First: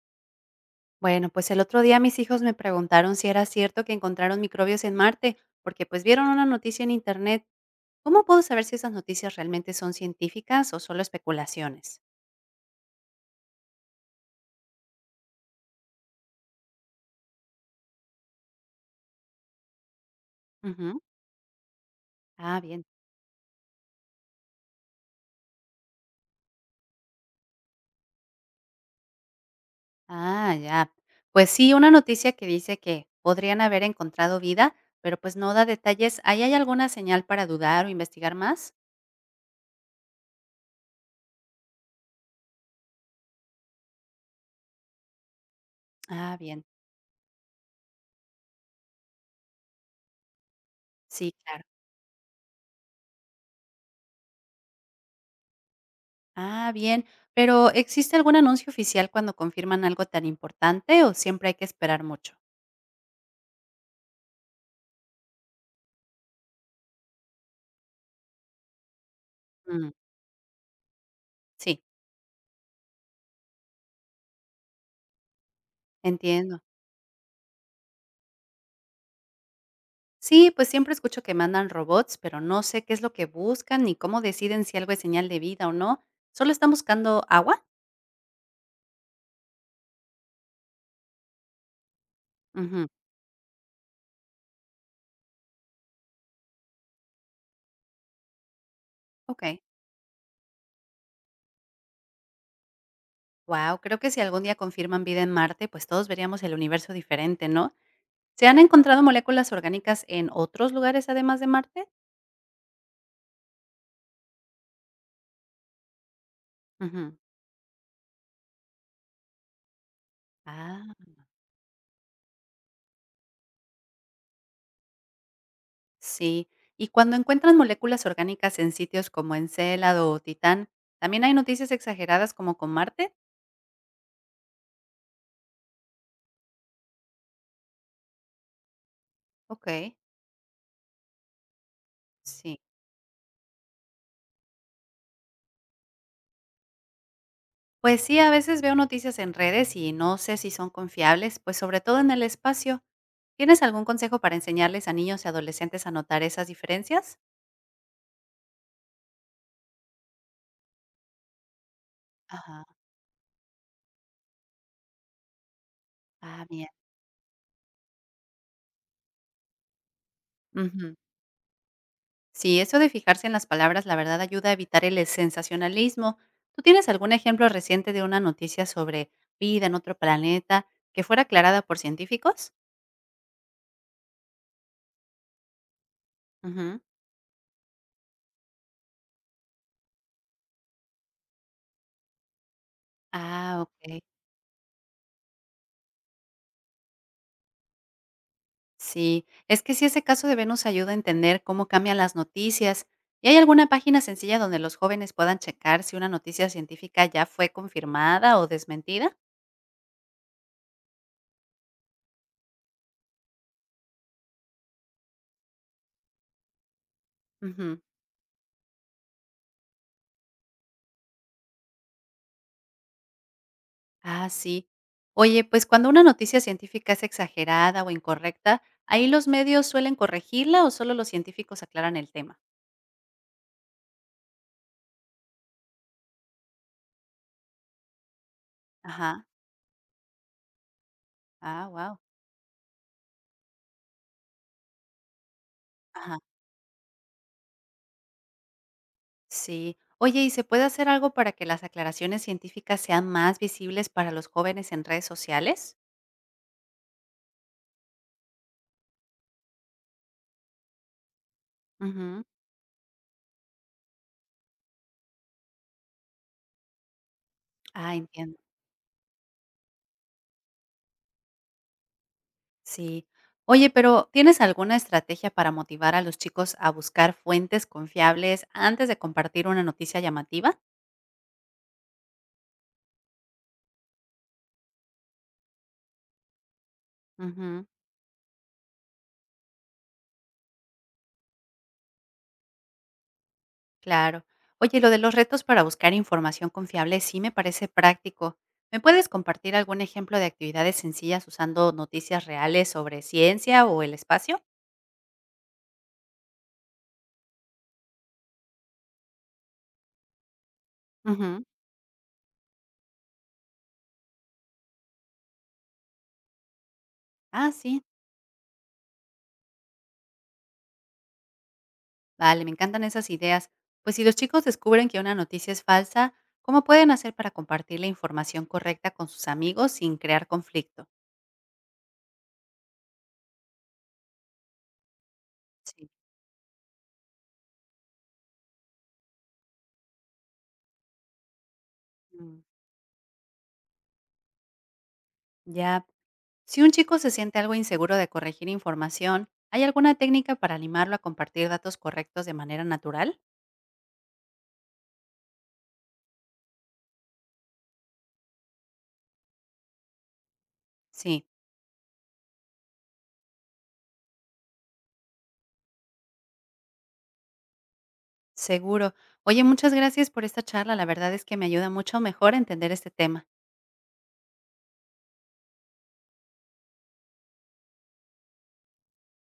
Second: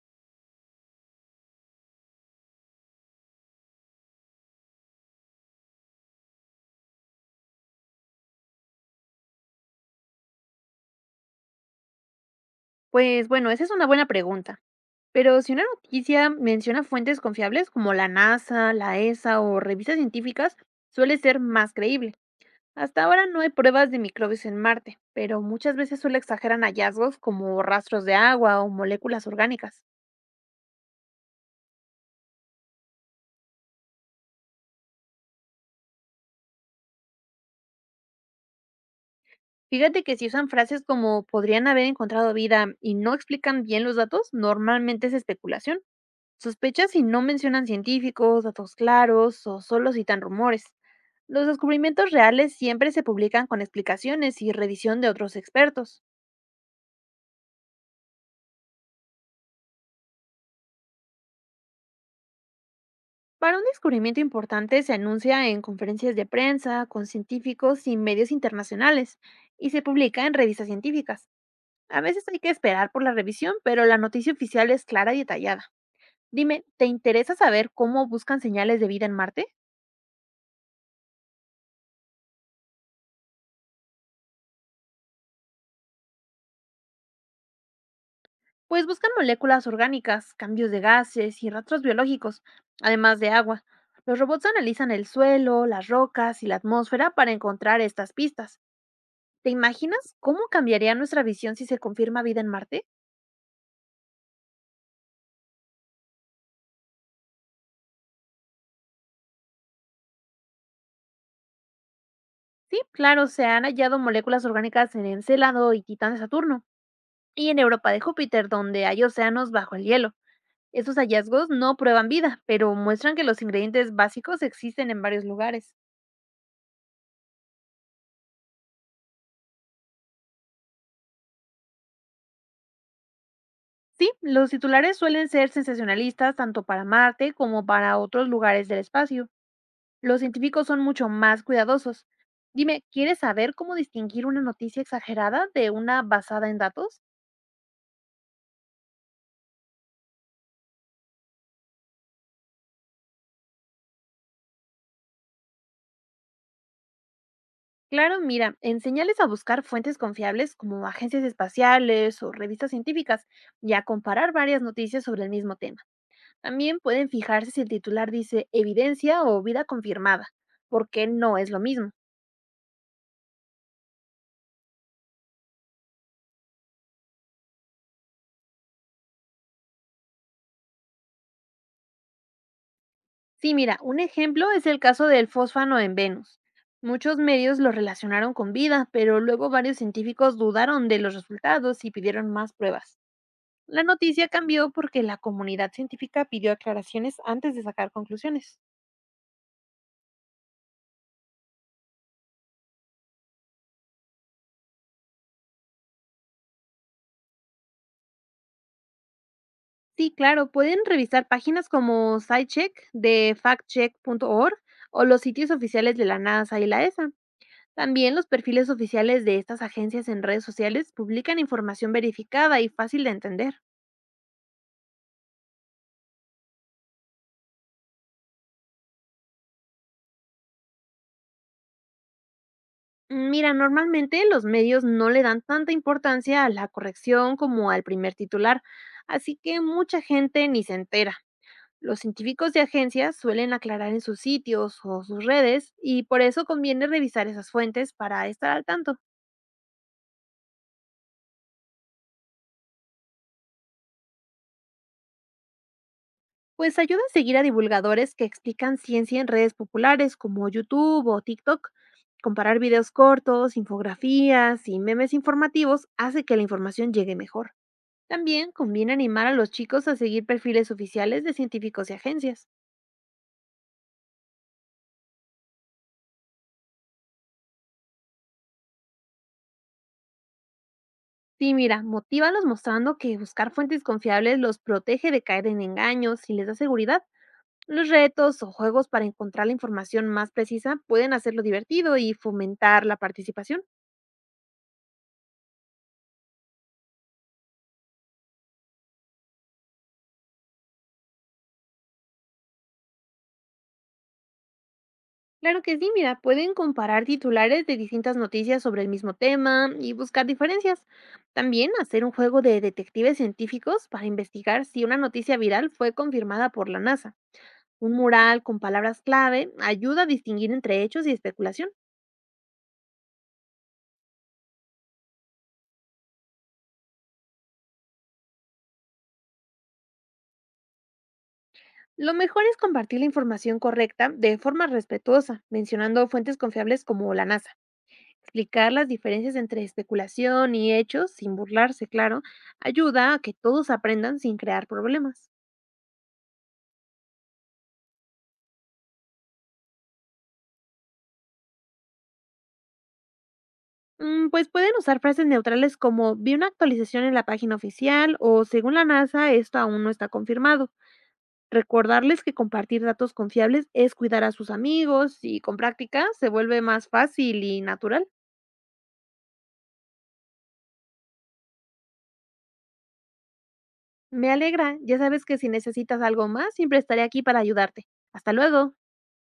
Bueno, pues el otro día mis hijos me preguntaron si era cierto que encontraron microbios en Marte, porque pues vieron una noticia en Internet. ¿Cómo puedo saber si esas noticias realmente son científicas o solo especulaciones? Pues bueno, esa es una buena pregunta. Pero si una noticia menciona fuentes confiables como la NASA, la ESA o revistas científicas, Ujú. suele ser más creíble. Ah, bien. Hasta ahora no hay pruebas de microbios en Marte, pero muchas veces solo exageran hallazgos como rastros de agua o moléculas orgánicas. Ah, ya. Pues sí, una noticia que dice que podrían haber encontrado vida, pero pues no da detalles. ¿Ahí hay alguna señal para dudar o investigar más? Fíjate que si usan frases como podrían haber encontrado vida y no explican bien los datos, normalmente es especulación. Ah, bien. Sospecha si no mencionan científicos, datos claros o solo citan rumores. Sí, Los claro. descubrimientos reales siempre se publican con explicaciones y revisión de otros expertos. Ah, bien. Pero ¿existe algún anuncio oficial cuando confirman algo tan importante o siempre hay que esperar mucho? Para un descubrimiento importante se anuncia en conferencias de prensa, con científicos y medios internacionales, y se Mm, publica en revistas científicas. sí. A veces hay que esperar por la revisión, pero la noticia oficial es clara y detallada. Entiendo. Dime, ¿te interesa saber cómo buscan señales de vida en Marte? Sí, pues siempre escucho que mandan robots, pero no sé qué es lo que buscan ni cómo deciden si algo es señal de vida o no. ¿Solo están buscando agua? Pues buscan moléculas orgánicas, cambios de gases y rastros biológicos, Ujú. además de agua. Los robots analizan el suelo, las rocas y la atmósfera para encontrar estas pistas. Ok. ¿Te imaginas cómo cambiaría nuestra visión si se confirma vida en Marte? Wow, creo que si algún día confirman vida en Marte, pues todos veríamos el universo diferente, ¿no? ¿Se han encontrado moléculas orgánicas en otros lugares además de Marte? Sí, claro, se han hallado moléculas orgánicas en Encélado y Titán de Saturno, Ujú. y en Europa de Júpiter, donde hay océanos bajo el hielo. Estos Ah, hallazgos no prueban vida, pero muestran que los ingredientes básicos existen en varios lugares. sí. Y cuando encuentran moléculas orgánicas en sitios como Encélado o Titán, ¿también hay noticias exageradas como con Marte? Sí, los titulares suelen ser sensacionalistas tanto para Marte como para otros lugares del espacio. Ok, Los científicos son mucho más cuidadosos. sí. Dime, ¿quieres saber cómo distinguir una noticia exagerada de una basada en datos? Pues sí, a veces veo noticias en redes y no sé si son confiables, pues sobre todo en el espacio. ¿Tienes algún consejo para enseñarles a niños y adolescentes a notar esas diferencias? Claro, mira, enséñales a buscar fuentes confiables como agencias espaciales o Ajá. revistas científicas y a comparar varias noticias sobre el mismo tema. Ah, bien. También pueden fijarse si el titular dice evidencia o vida confirmada, Ujú. porque no es lo mismo. Sí, eso de fijarse en las palabras, la verdad, ayuda a evitar el sensacionalismo. ¿Tú tienes algún ejemplo reciente de una noticia sobre vida en otro planeta que fuera aclarada por científicos? Sí, mira, un ejemplo es el caso del fósfano en Venus. Ujú. Muchos medios lo relacionaron con vida, pero luego varios científicos dudaron de los resultados y pidieron más pruebas. Ah, La ok. noticia cambió porque la comunidad científica pidió aclaraciones antes de sacar conclusiones. Sí, es que sí, ese caso de Venus ayuda a entender cómo cambian las noticias. ¿Y hay alguna página sencilla donde los jóvenes puedan checar si una noticia científica ya fue confirmada o desmentida? Sí, claro, pueden revisar páginas como SciCheck de factcheck.org o los sitios oficiales de la NASA y la ESA. Ujú. También los perfiles oficiales de estas agencias en redes sociales publican información verificada y fácil de entender. Ah, sí. Oye, pues cuando una noticia científica es exagerada o incorrecta, ¿ahí los medios suelen corregirla o solo los científicos aclaran el tema? Mira, normalmente los medios no le dan tanta importancia a la corrección como al primer titular, Ajá. así que mucha gente ni se entera. Ah, Los wow. científicos de agencias suelen aclarar en sus sitios o sus redes y Ajá. por eso conviene revisar esas fuentes para estar al tanto. Sí. Oye, ¿y se puede hacer algo para que las aclaraciones científicas sean más visibles para los jóvenes en redes sociales? Pues ayuda a seguir a divulgadores que explican ciencia en redes populares como YouTube o TikTok. Ujú. Comparar videos cortos, infografías y memes informativos hace que la información llegue mejor. Ah, entiendo. También conviene animar a los chicos a seguir perfiles oficiales de científicos y agencias. Sí. Oye, pero ¿tienes alguna estrategia para motivar a los chicos a buscar fuentes confiables antes de compartir una noticia llamativa? Sí, mira, motívalos mostrando que buscar fuentes confiables los protege de caer en engaños y les da seguridad. Ujú, Los retos o juegos para encontrar la información más precisa pueden hacerlo divertido y fomentar la participación. claro. Oye, lo de los retos para buscar información confiable sí me parece práctico. ¿Me puedes compartir algún ejemplo de actividades sencillas usando noticias reales sobre ciencia o el espacio? Claro que sí, mira, pueden comparar titulares de distintas noticias sobre el mismo tema y buscar diferencias. Ujú. También hacer un juego de detectives científicos para investigar si una noticia viral fue confirmada por la NASA. Ah, sí. Un mural con palabras clave ayuda a distinguir entre hechos y especulación. Vale, me encantan esas ideas. Pues si los chicos descubren que una noticia es falsa, ¿cómo pueden hacer para compartir la información correcta con sus amigos sin crear conflicto? Lo mejor es compartir la información correcta de forma respetuosa, Sí, mencionando fuentes confiables como la NASA. Explicar las diferencias entre especulación y hechos, sin burlarse, claro, mm, ayuda a que todos aprendan sin crear problemas. ya. Si un chico se siente algo inseguro de corregir información, ¿hay alguna técnica para animarlo a compartir datos correctos de manera natural? Mm, pues pueden usar frases neutrales como vi una actualización en la página oficial o según la NASA esto aún no está confirmado. Sí, Recordarles que compartir datos confiables es cuidar a sus amigos y con práctica se vuelve más fácil y natural. seguro. Oye, muchas gracias por esta charla. La verdad es que me ayuda mucho mejor a entender este tema. Me alegra, ya sabes que si necesitas algo más, siempre estaré aquí para ayudarte. Hasta luego.